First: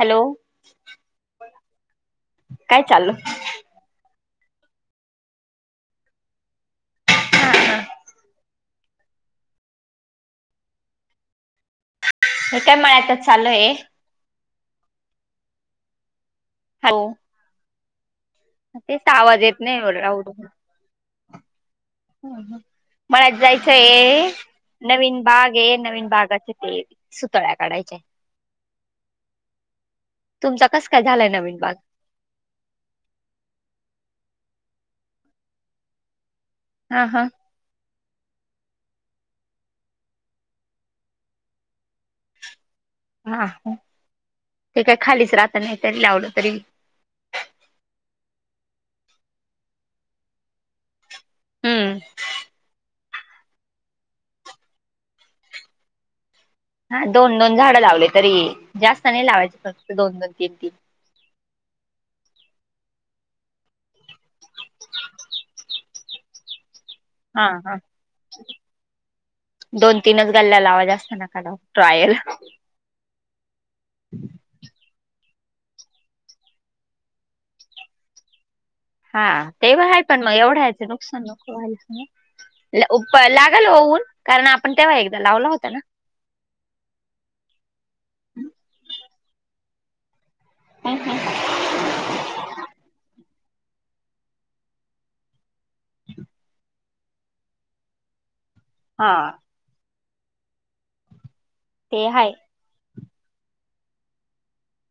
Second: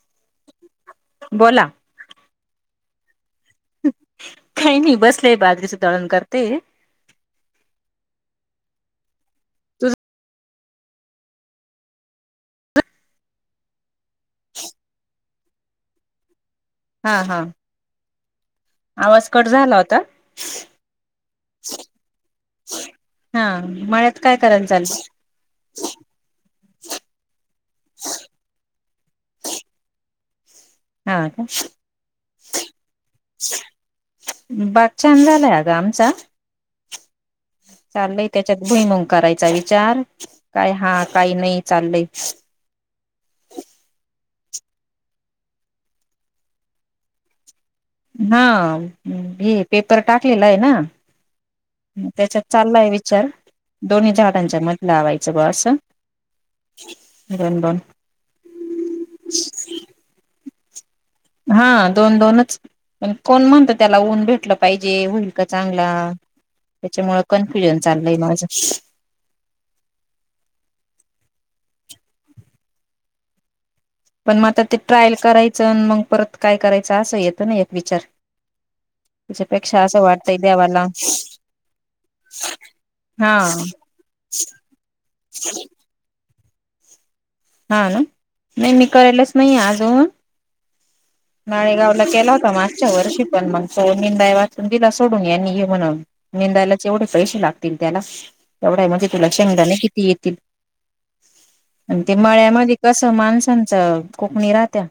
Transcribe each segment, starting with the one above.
Hello बोला काय चालल काही नाही बसलेय बाजरीचं दळण करते हे काय मायात चालय हॅलो हा हा तेच आवाज कट येत झाला नाही एढ होता राहव मलात हा जायचं मळ्यात आहे काय करायला चाललंय नवीन बाग े नवीन भागाचे ते सुतळ्या काढायच्या तुमचा कस काय हा झालाय का नवीन बाग भात छान झालाय ग आमचा हा हा चालय त्याच्यात भुईमंग करायचा विचार काय हा काही नाही चाललय हा ते काय खालीच राहत नाही तरी लावलं तरी हा भी पेपर टाकलेला आहे ना हम्म त्याच्यात चाललाय विचार दोन्ही जाडांच्या मध लावायचं बुवा असं हा दोन दोन झाडं लावले तरी जास्त नाही लावायचे फक्त दोन दोन तीन तीन हा दोन दोनच पण कोण म्हणत त्याला ऊन भेटलं पाहिजे होईल का चांगला त्याच्यामुळे हा हा कन्फ्युजन चाललंय माझं दोन तीनच गल्ल्याला आवाज असत नका ट्रायल पण मग आता ते ट्रायल करायचं मग परत काय करायचं असं येतं ना एक विचार हा त्याच्यापेक्षा तेव्हा असं आहे पण मग वाटतंय एवढं देवाला यायचं नुकसान नक व्हायच हा लागल होऊन कारण आपण तेव्हा एकदा लावला होता ना हा ना नाही मी करायलाच नाही आजऊ. हं हं. नाळेगावला केला होता मागच्या वर्षी. पण मग सो निंदाया वा तिला सोडून यांनी म्हणून निंदायला. जेवढे पैसे लागतील त्याला तेवढा मध्ये तुला हा शेंदाणे किती येतील. आणि ते मळ्यामध्ये कस माणसांच कोकणी राहत्या.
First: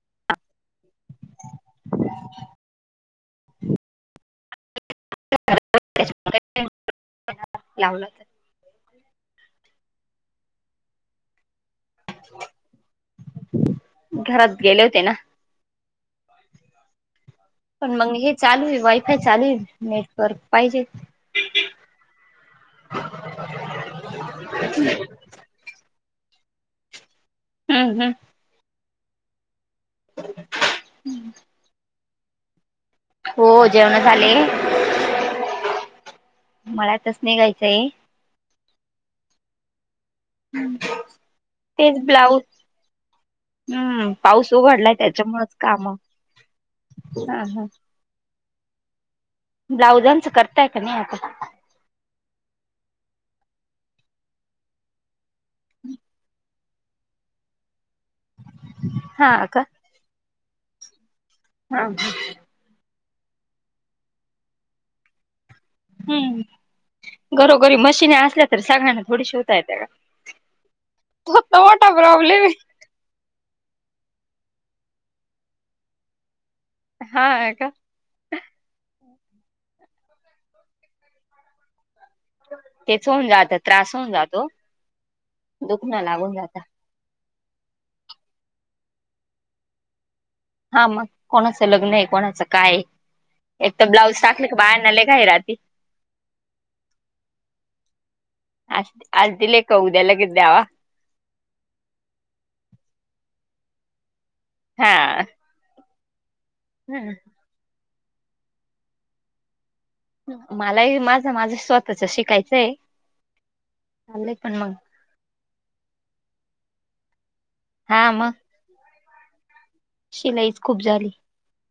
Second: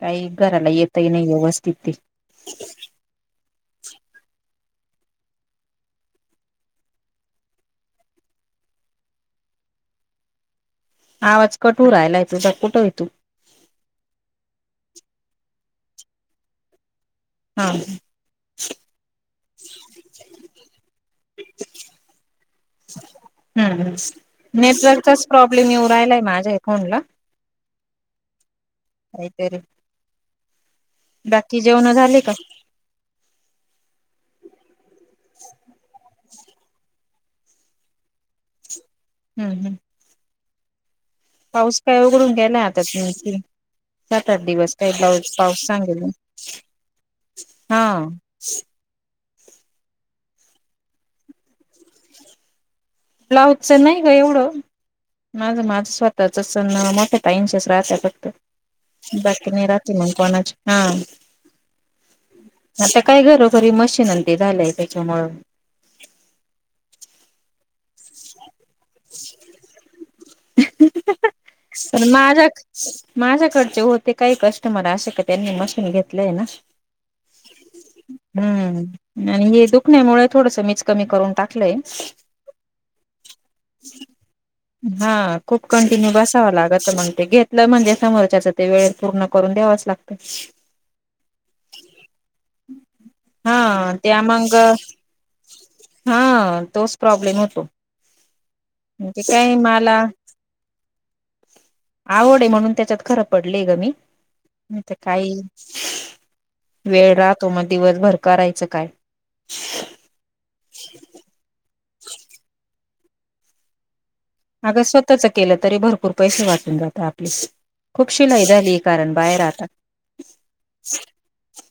काही कराला येतही नाही व्यवस्थित ते. [unintelligible] लावलं आवाज कट होऊ राहिला तुझा कुठे तू? घरात गेले होते ना. हा पण मग हे चालू आहे वायफाय चालू आहे नेटवर्क पाहिजे. हम्म नेटवर्कचा प्रॉब्लेम येऊ राहिलाय माझ्या फोनला. हम्म हम्म. काहीतरी [inaudible] बाकी जेवण झाले का? हो जेवण झाले मळ्यातच निघायचं आहे. हम्म हम्म. [inaudible] पाऊस काय तेच उघडून ब्लाऊज गेलाय आता [unintelligible] हम्म सात आठ पाऊस दिवस काही उघडलाय पाऊस त्याच्यामुळेच पाऊस काम सांगेल हा. ब्लाउजांच करताय कि नाही आता? ब्लाऊजच नाही ग एवढं माझं माझं स्वतःच सण मोठं ताईंशच राहत. हा बाकी का नाय रात मग कोणाच हा. हा. आता काय घरोघरी मशीनंंते झालंय त्याच्यामुळ हम्म घरोघरी मशीने असल्यात तर सांगाळ्यांना थोडी शिवता येतं का? मोठा तर प्रॉब्लेम माझा आहे. माझ्याकडचे होते काही कस्टमर असे का त्यांनी मशीन घेतलंय ना. हा अ का? हम्म आणि हे दुखण्यामुळ थोडस मीच कमी करून टाकलंय. तेच होऊन जात त्रास होऊन जातो हा खूप दुखन कंटिन्यू लागून बसावं जात. लागत मग ते घेतलं म्हणजे समोरच्याच ते वेळत पूर्ण करून द्यावाच लागत. हा मग कोणाचं लग्न आहे कोणाचं काय आहे. एक तर हा त्या ब्लाउज टाकली मग की बायांना लय घाई राहती. हा तोच प्रॉब्लेम होतो. आज म्हणजे आज काय दिले का मला उद्या लगेच द्यावा. आवड आहे म्हणून त्याच्यात खरं पडलेय ग मी तर हा काय. वेळ राहतो मग दिवस भर करायचं काय? मलाही माझं माझं स्वतःच शिकायचं आहे. अग स्वतःच केलं तरी भरपूर पैसे वाचून जातात आपली हा खूप मग शिलाई झालीये. कारण बाहेर राहातात. शिलाईच खूप झाली.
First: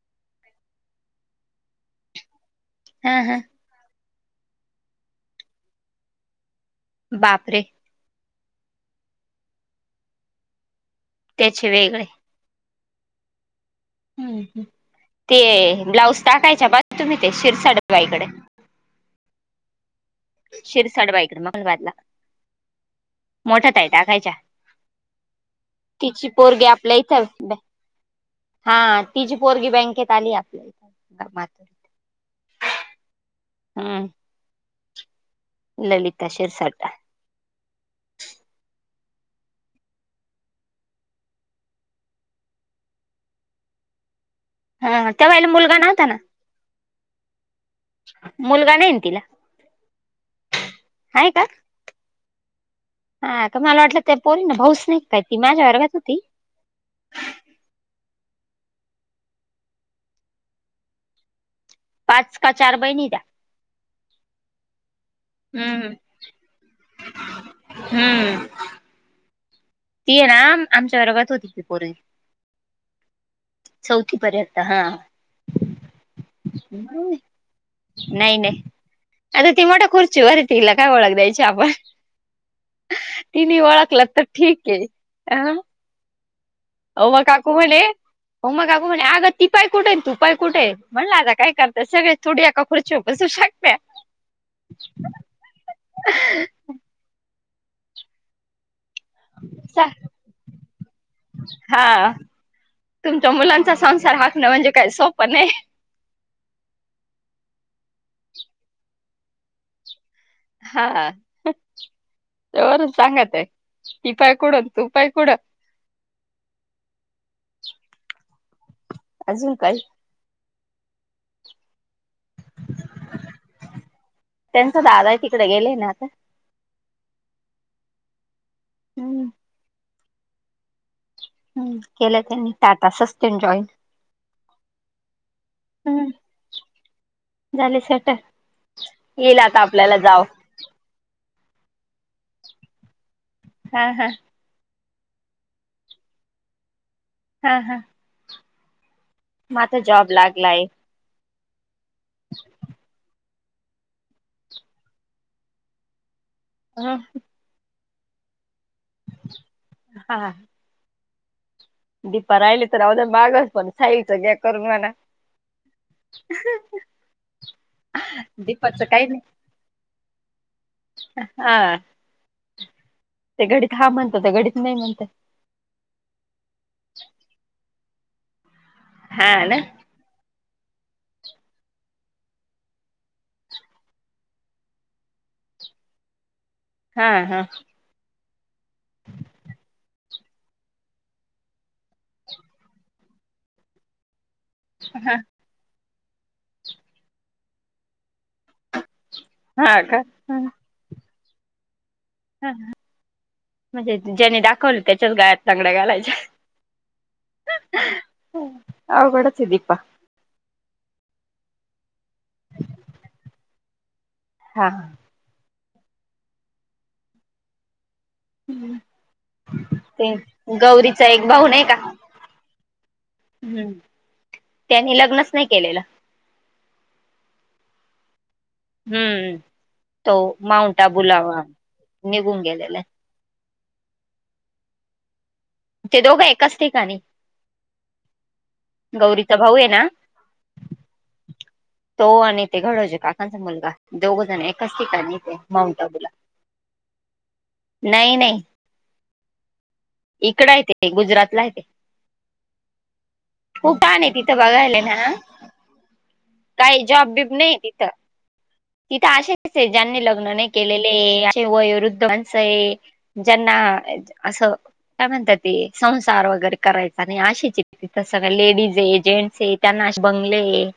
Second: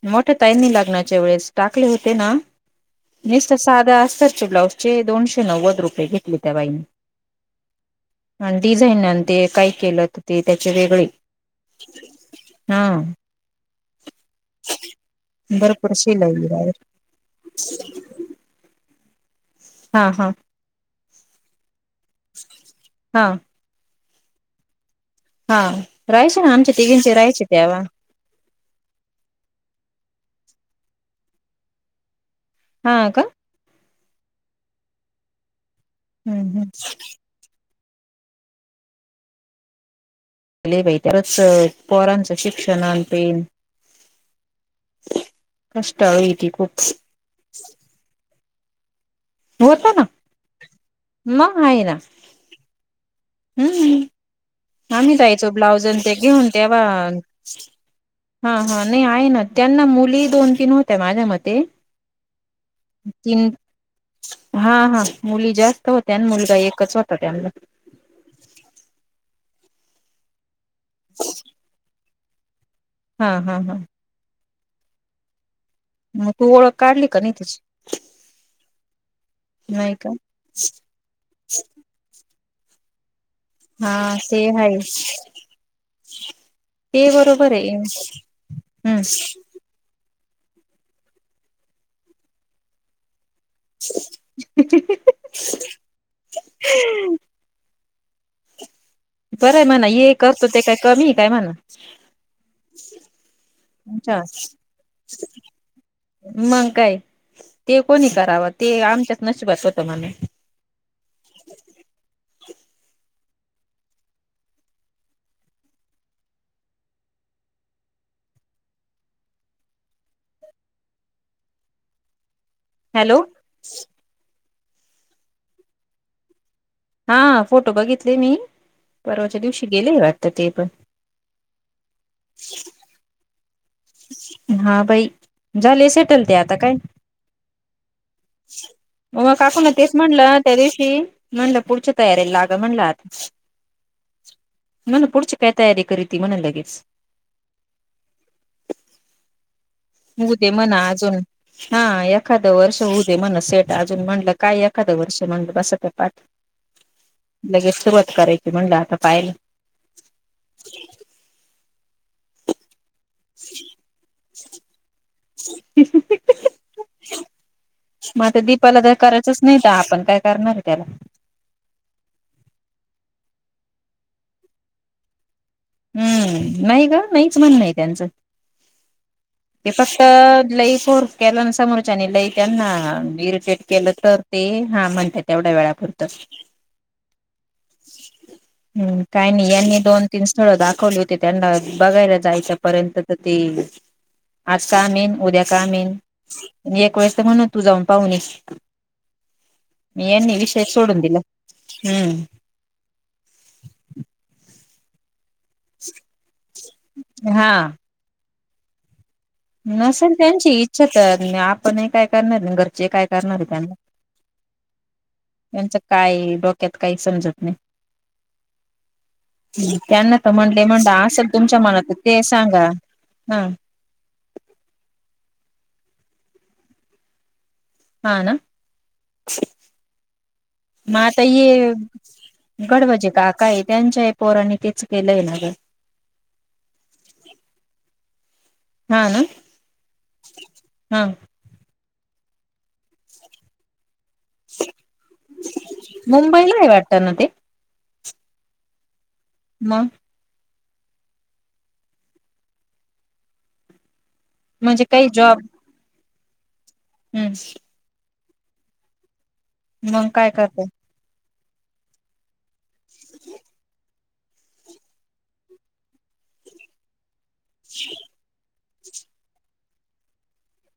मोठ्या ताईंनी लाग्नाच्या वेळेस टाकले होते ना हा हा निसत साध्या अस्तरच्या ब्लाउजचे दोनशे नव्वद रुपये घेतले त्या बाईने. बापरे! डिझाईनन ते काय केलं ते त्याचे वेगळे. त्याचे वेगळे. हा. ह् ते भरपूर ब्लाऊज शिलाई टाकायच्या ब तुम्ही ते शिरसाड बाईकडे. हा हा. शर सड बायकड मंगलवारला. हा. मोठ्या ताई टाकायच्या हा तिची राहायचे ना पोरगी आमच्या आपल्या तिघींचे इथं राहायचे त्यावा हा त जी पोरगी बँकेत आली आपल्या इथ कामात. हा का. रिकामा ऑडिओ ललिता हम्म शिरसाट. लय बाई त्याच पोरांचं शिक्षण आणि तें. हा त्या बाईला मुलगा नव्हता ना. कष्टाळू येते खूपसं. मुलगा नाहीं ना तिला. होत ना. आहे का [unintelligible] हा का मला वाटलं त्या पोरी ना भाऊच हम्म नाही आम्ही काय ती जायचो माझ्या वर्गात ब्लाउजन ते होती घेऊन. तेव्हा... हा हा नाही आहे ना त्यांना मुली दोन तीन होत्या माझ्या मते. पाच. का चार बाई. तीन. हा हा मुली जास्त हम्म होत्या आणि मुलगा एकच होता त्यांनला. हम्म ती आहे ना आमच्या बरोबत होती ती पोर. हा हा हा. [unintelligible] पर्यंत. हा. मग तू ओळख काढली का तिची नाही नाही. आता ती मोठं नाही का खुर्च वर तीला काय ओळख दयची आपण? तिने हा ओळखलं तर ठीक आहे अ. रिकामा ऑडिओ उमा काकू म्हणे उमा काकू हम्म म्हणे आग ती.. तुपाय कुठे तुपाय कुठे आहे म्हणला आता काय करणार सगळे थोडी एका खुर्चीव बसू शकत रिकामा ऑडिओ रिकामा ऑडिओ बरंय म्हणा ये करतो ते काय कमी काय म्हणा. हा तुमच्या मुलांचा संसार अच्छा हाकणं म्हणजे काय सोप नाही. मग काय ते कोणी करावं ते आमच्यात नशिबात होतं म्हणा. हावरून सांगत आहे ती पाय कुडून तू पाय कुड अजून काही.. हॅलो. त्यांचा दादा तिकडे गेले ना. हा फोटो बघितले मी हम्म परवाच्या दिवशी गेले आता ते पण. हम् केलं त्यांनी [unintelligible] हा बाई झाले हम्म सटेल ते आता काय? झाले सेटल म म येईल काक आता ना तेच आपल्याला जाव म्हणलं. त्या दिवशी म्हणलं पुढच्या तयारीला लागं म्हणलं आता. हा हा. म्हन पुढची काय तयारी करी त म्हणा लगेच. हा हा माझा जॉब होऊ दे लागलाय म्हणा अजून, हा एखादं वर्ष होऊ दे म्हणा सेट- अजून म्हणलं काय एखादं वर्ष म्हणलं बस ते पाठ हा लगेच सुरुवात करायची म्हणलं आता काय - हा. हा. दीपा राहिली तर राहूद्या मागच पण साईच घ्या करून म्हणा. रिकामा ऑडिओ मग आता दीपाला तर करायचंच नाही तर आपण काय करणार त्याला? हा ते घडीत हा म्हणत ते घडीत नाही म्हणत. हम्म नाही का नाहीच म्हण आहे त्यांचं. हा ना ते फक्त लई फोर्स केल्या ना समोरच्याने आणि लई त्यांना इरिटेट केलं तर - ते हा म्हणजे तेवढ्या वेळापुरतं ते - हा हा हम्म काही नाही यांनी दोन तीन स्थळ दाखवले होते त्यांना बघायला जायच्या पर्यंत तर ते - आज काय मेन उद्या काय मेन, एक वेळेस म्हणू तू जाऊन पाहून हा का ये - यांनी विषय सोडून दिला. हम्म - ह म्हणजे ज्याने दाखवलं त्याच्याच गाडीत - चांगल्या घालायच्या हा अ आ अवघडच आहे की - नसेल त्यांची इच्छा तर आपणही काय करणार, नाही घरचे काय करणार त्यांना- हा हा त्यांचं काय डोक्यात काही समजत नाही. ते त्यांना तर म्हणले, म्हटलं गौरीचा एक असेल भाऊ तुमच्या नाही का मनात तर - ते सांगा. हा हम्म, त्यांनी लग्नच नाही केलेलं. हा ना. हम्म तो माउंट मग आबूला आता हे निघून गेलेला गड म्हणजे काय का आहे त्यांच्या- पोरनी तेच केलंय ना गं ते दोघं एकाच ठिकणी- गौरीचा भाऊ आहे ना- हम तो आणि ते घडवचे काकांचा मुलगा- दोघजण एकाच ठिकाणी होते. माऊंट आबूला, मुंबईला आहे वाटत ना ते नाही नाही मग इकड आहे ते गुजरातला आहे ते खूप छान आहे तिथं बघायलाय म्हणजे ना काही - जॉब काही जॉब बिब नाही तिथं, तिथं असेच आहे ज्यांनी मग काय लग्न नाही करते केलेल. ते असं वयोवरद्ध ज्यांना असं - काय म्हणतात ते, संसार वगैरे करायचा नाही असेच आहेत तिथं सगळ लेडीज आहे जेंट्स आहेत. त्यांना अशे बंगले ए,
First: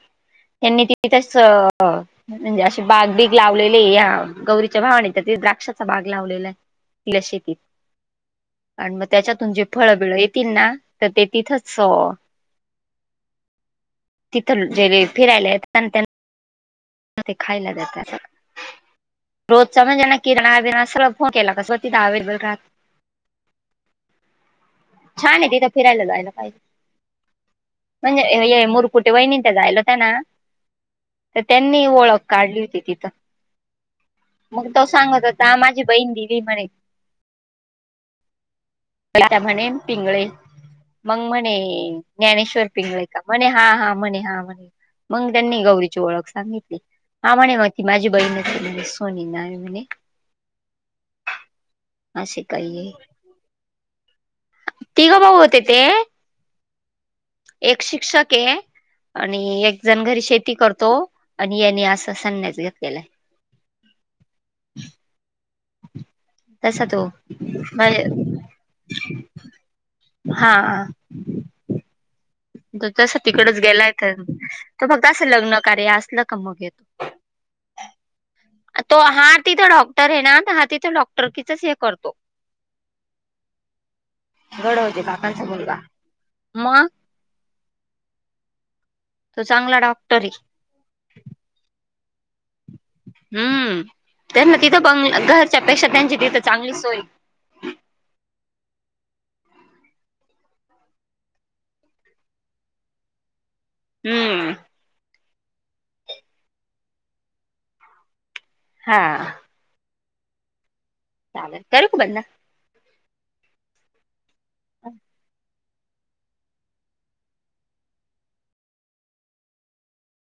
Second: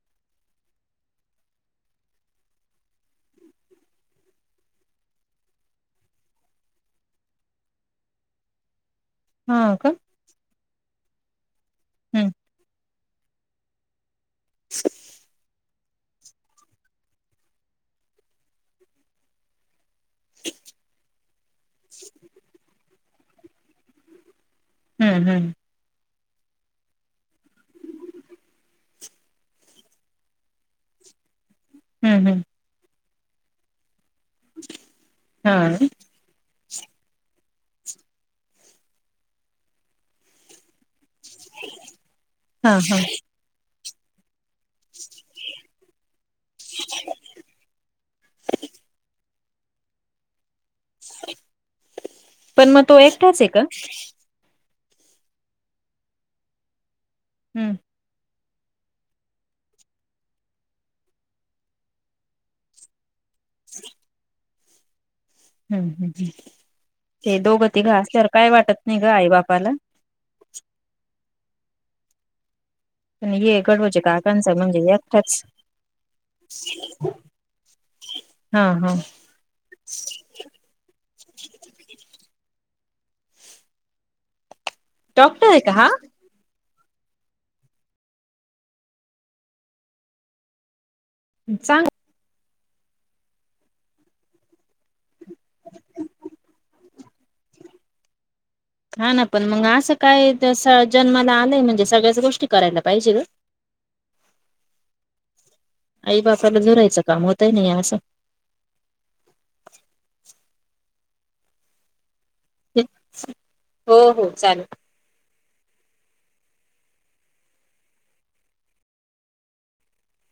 त्यांनी तिथेच... अंस - म्हणजे अशे बाग बीग लावलेली आहे, गौरीच्या भावाने तर तिथं द्राक्षाची बाग लावलेला ये [unintelligible] शेतीत आणि मग त्याच्यातून हा जे का फळं-बीळं येतील ना, तर ते तिथंच हम्म तिथं जे फिरायला येतात ना त्यांना ते खायला देतात रोजचा म्हणजे ना किराणा-बीराना, सगळं फोन केला का की सगळं तिथं अवेलेबल राहतं हम्म छान ए हम्म तिथं फिरायला जायला पाहिजे म्हणजे हे मुरकुटे वहिनी ते जायला त्या ना तर त्यांनी ओळख हम्म हम्म काढली होती तिथं मग तो सांगत होता माझी हा बहीण दिली म्हणे त्या म्हणे पिंगळे मग म्हणे ज्ञानेश्वर हा हा पिंगळे का म्हणे हा हा म्हणे हा म्हणे मग त्यांनी गौरीची ओळख सांगितलं, हा म्हणे मग ती माझी बहिणच ए, सोनी नाव आहे म्हणे असे पण काही मग तो आहे एकटाच आहे का? तिघं भाऊ होते ते हम्म एक शिक्षक ए आणि एक जण घरी शेती करतो आणि याने असा संन्यास घेतलेलाय. [unintelligible] [inaudible] हम्म हम्म आहे तसा तो ते दोघं तिघं असल्यावर काय वाटत नाही ग आई बापाला हा तो तसं पण तिकडंच हे गेलाय गडूचे तर काकांचा म्हणजे तो फक्त असं एकटाच लग्न कार्य असलं का मग येतो तो हा तिथं डॉक डाॅक्टर आहे ना तर हा तिथं डॉक्टरकीचच हे करतो घडवतो काकांचा डॉक्टर आहे का मुलगा हा? मग तो चांगला डॉक्टर आहे चांग हम्म त्यांना तिथं बंगला घरच्या पेक्षा त्यांची तिथं चांगली सोय आहे हा ना पण मग असं काय जन्माला आलंय म्हणजे सगळ्याच गोष्टी करायला पाहिजे गं हम्म आई बापाला झुरायचं काम होतय नी हे असं हा चालल करू का बंद? हो हो चालेल [inaudible]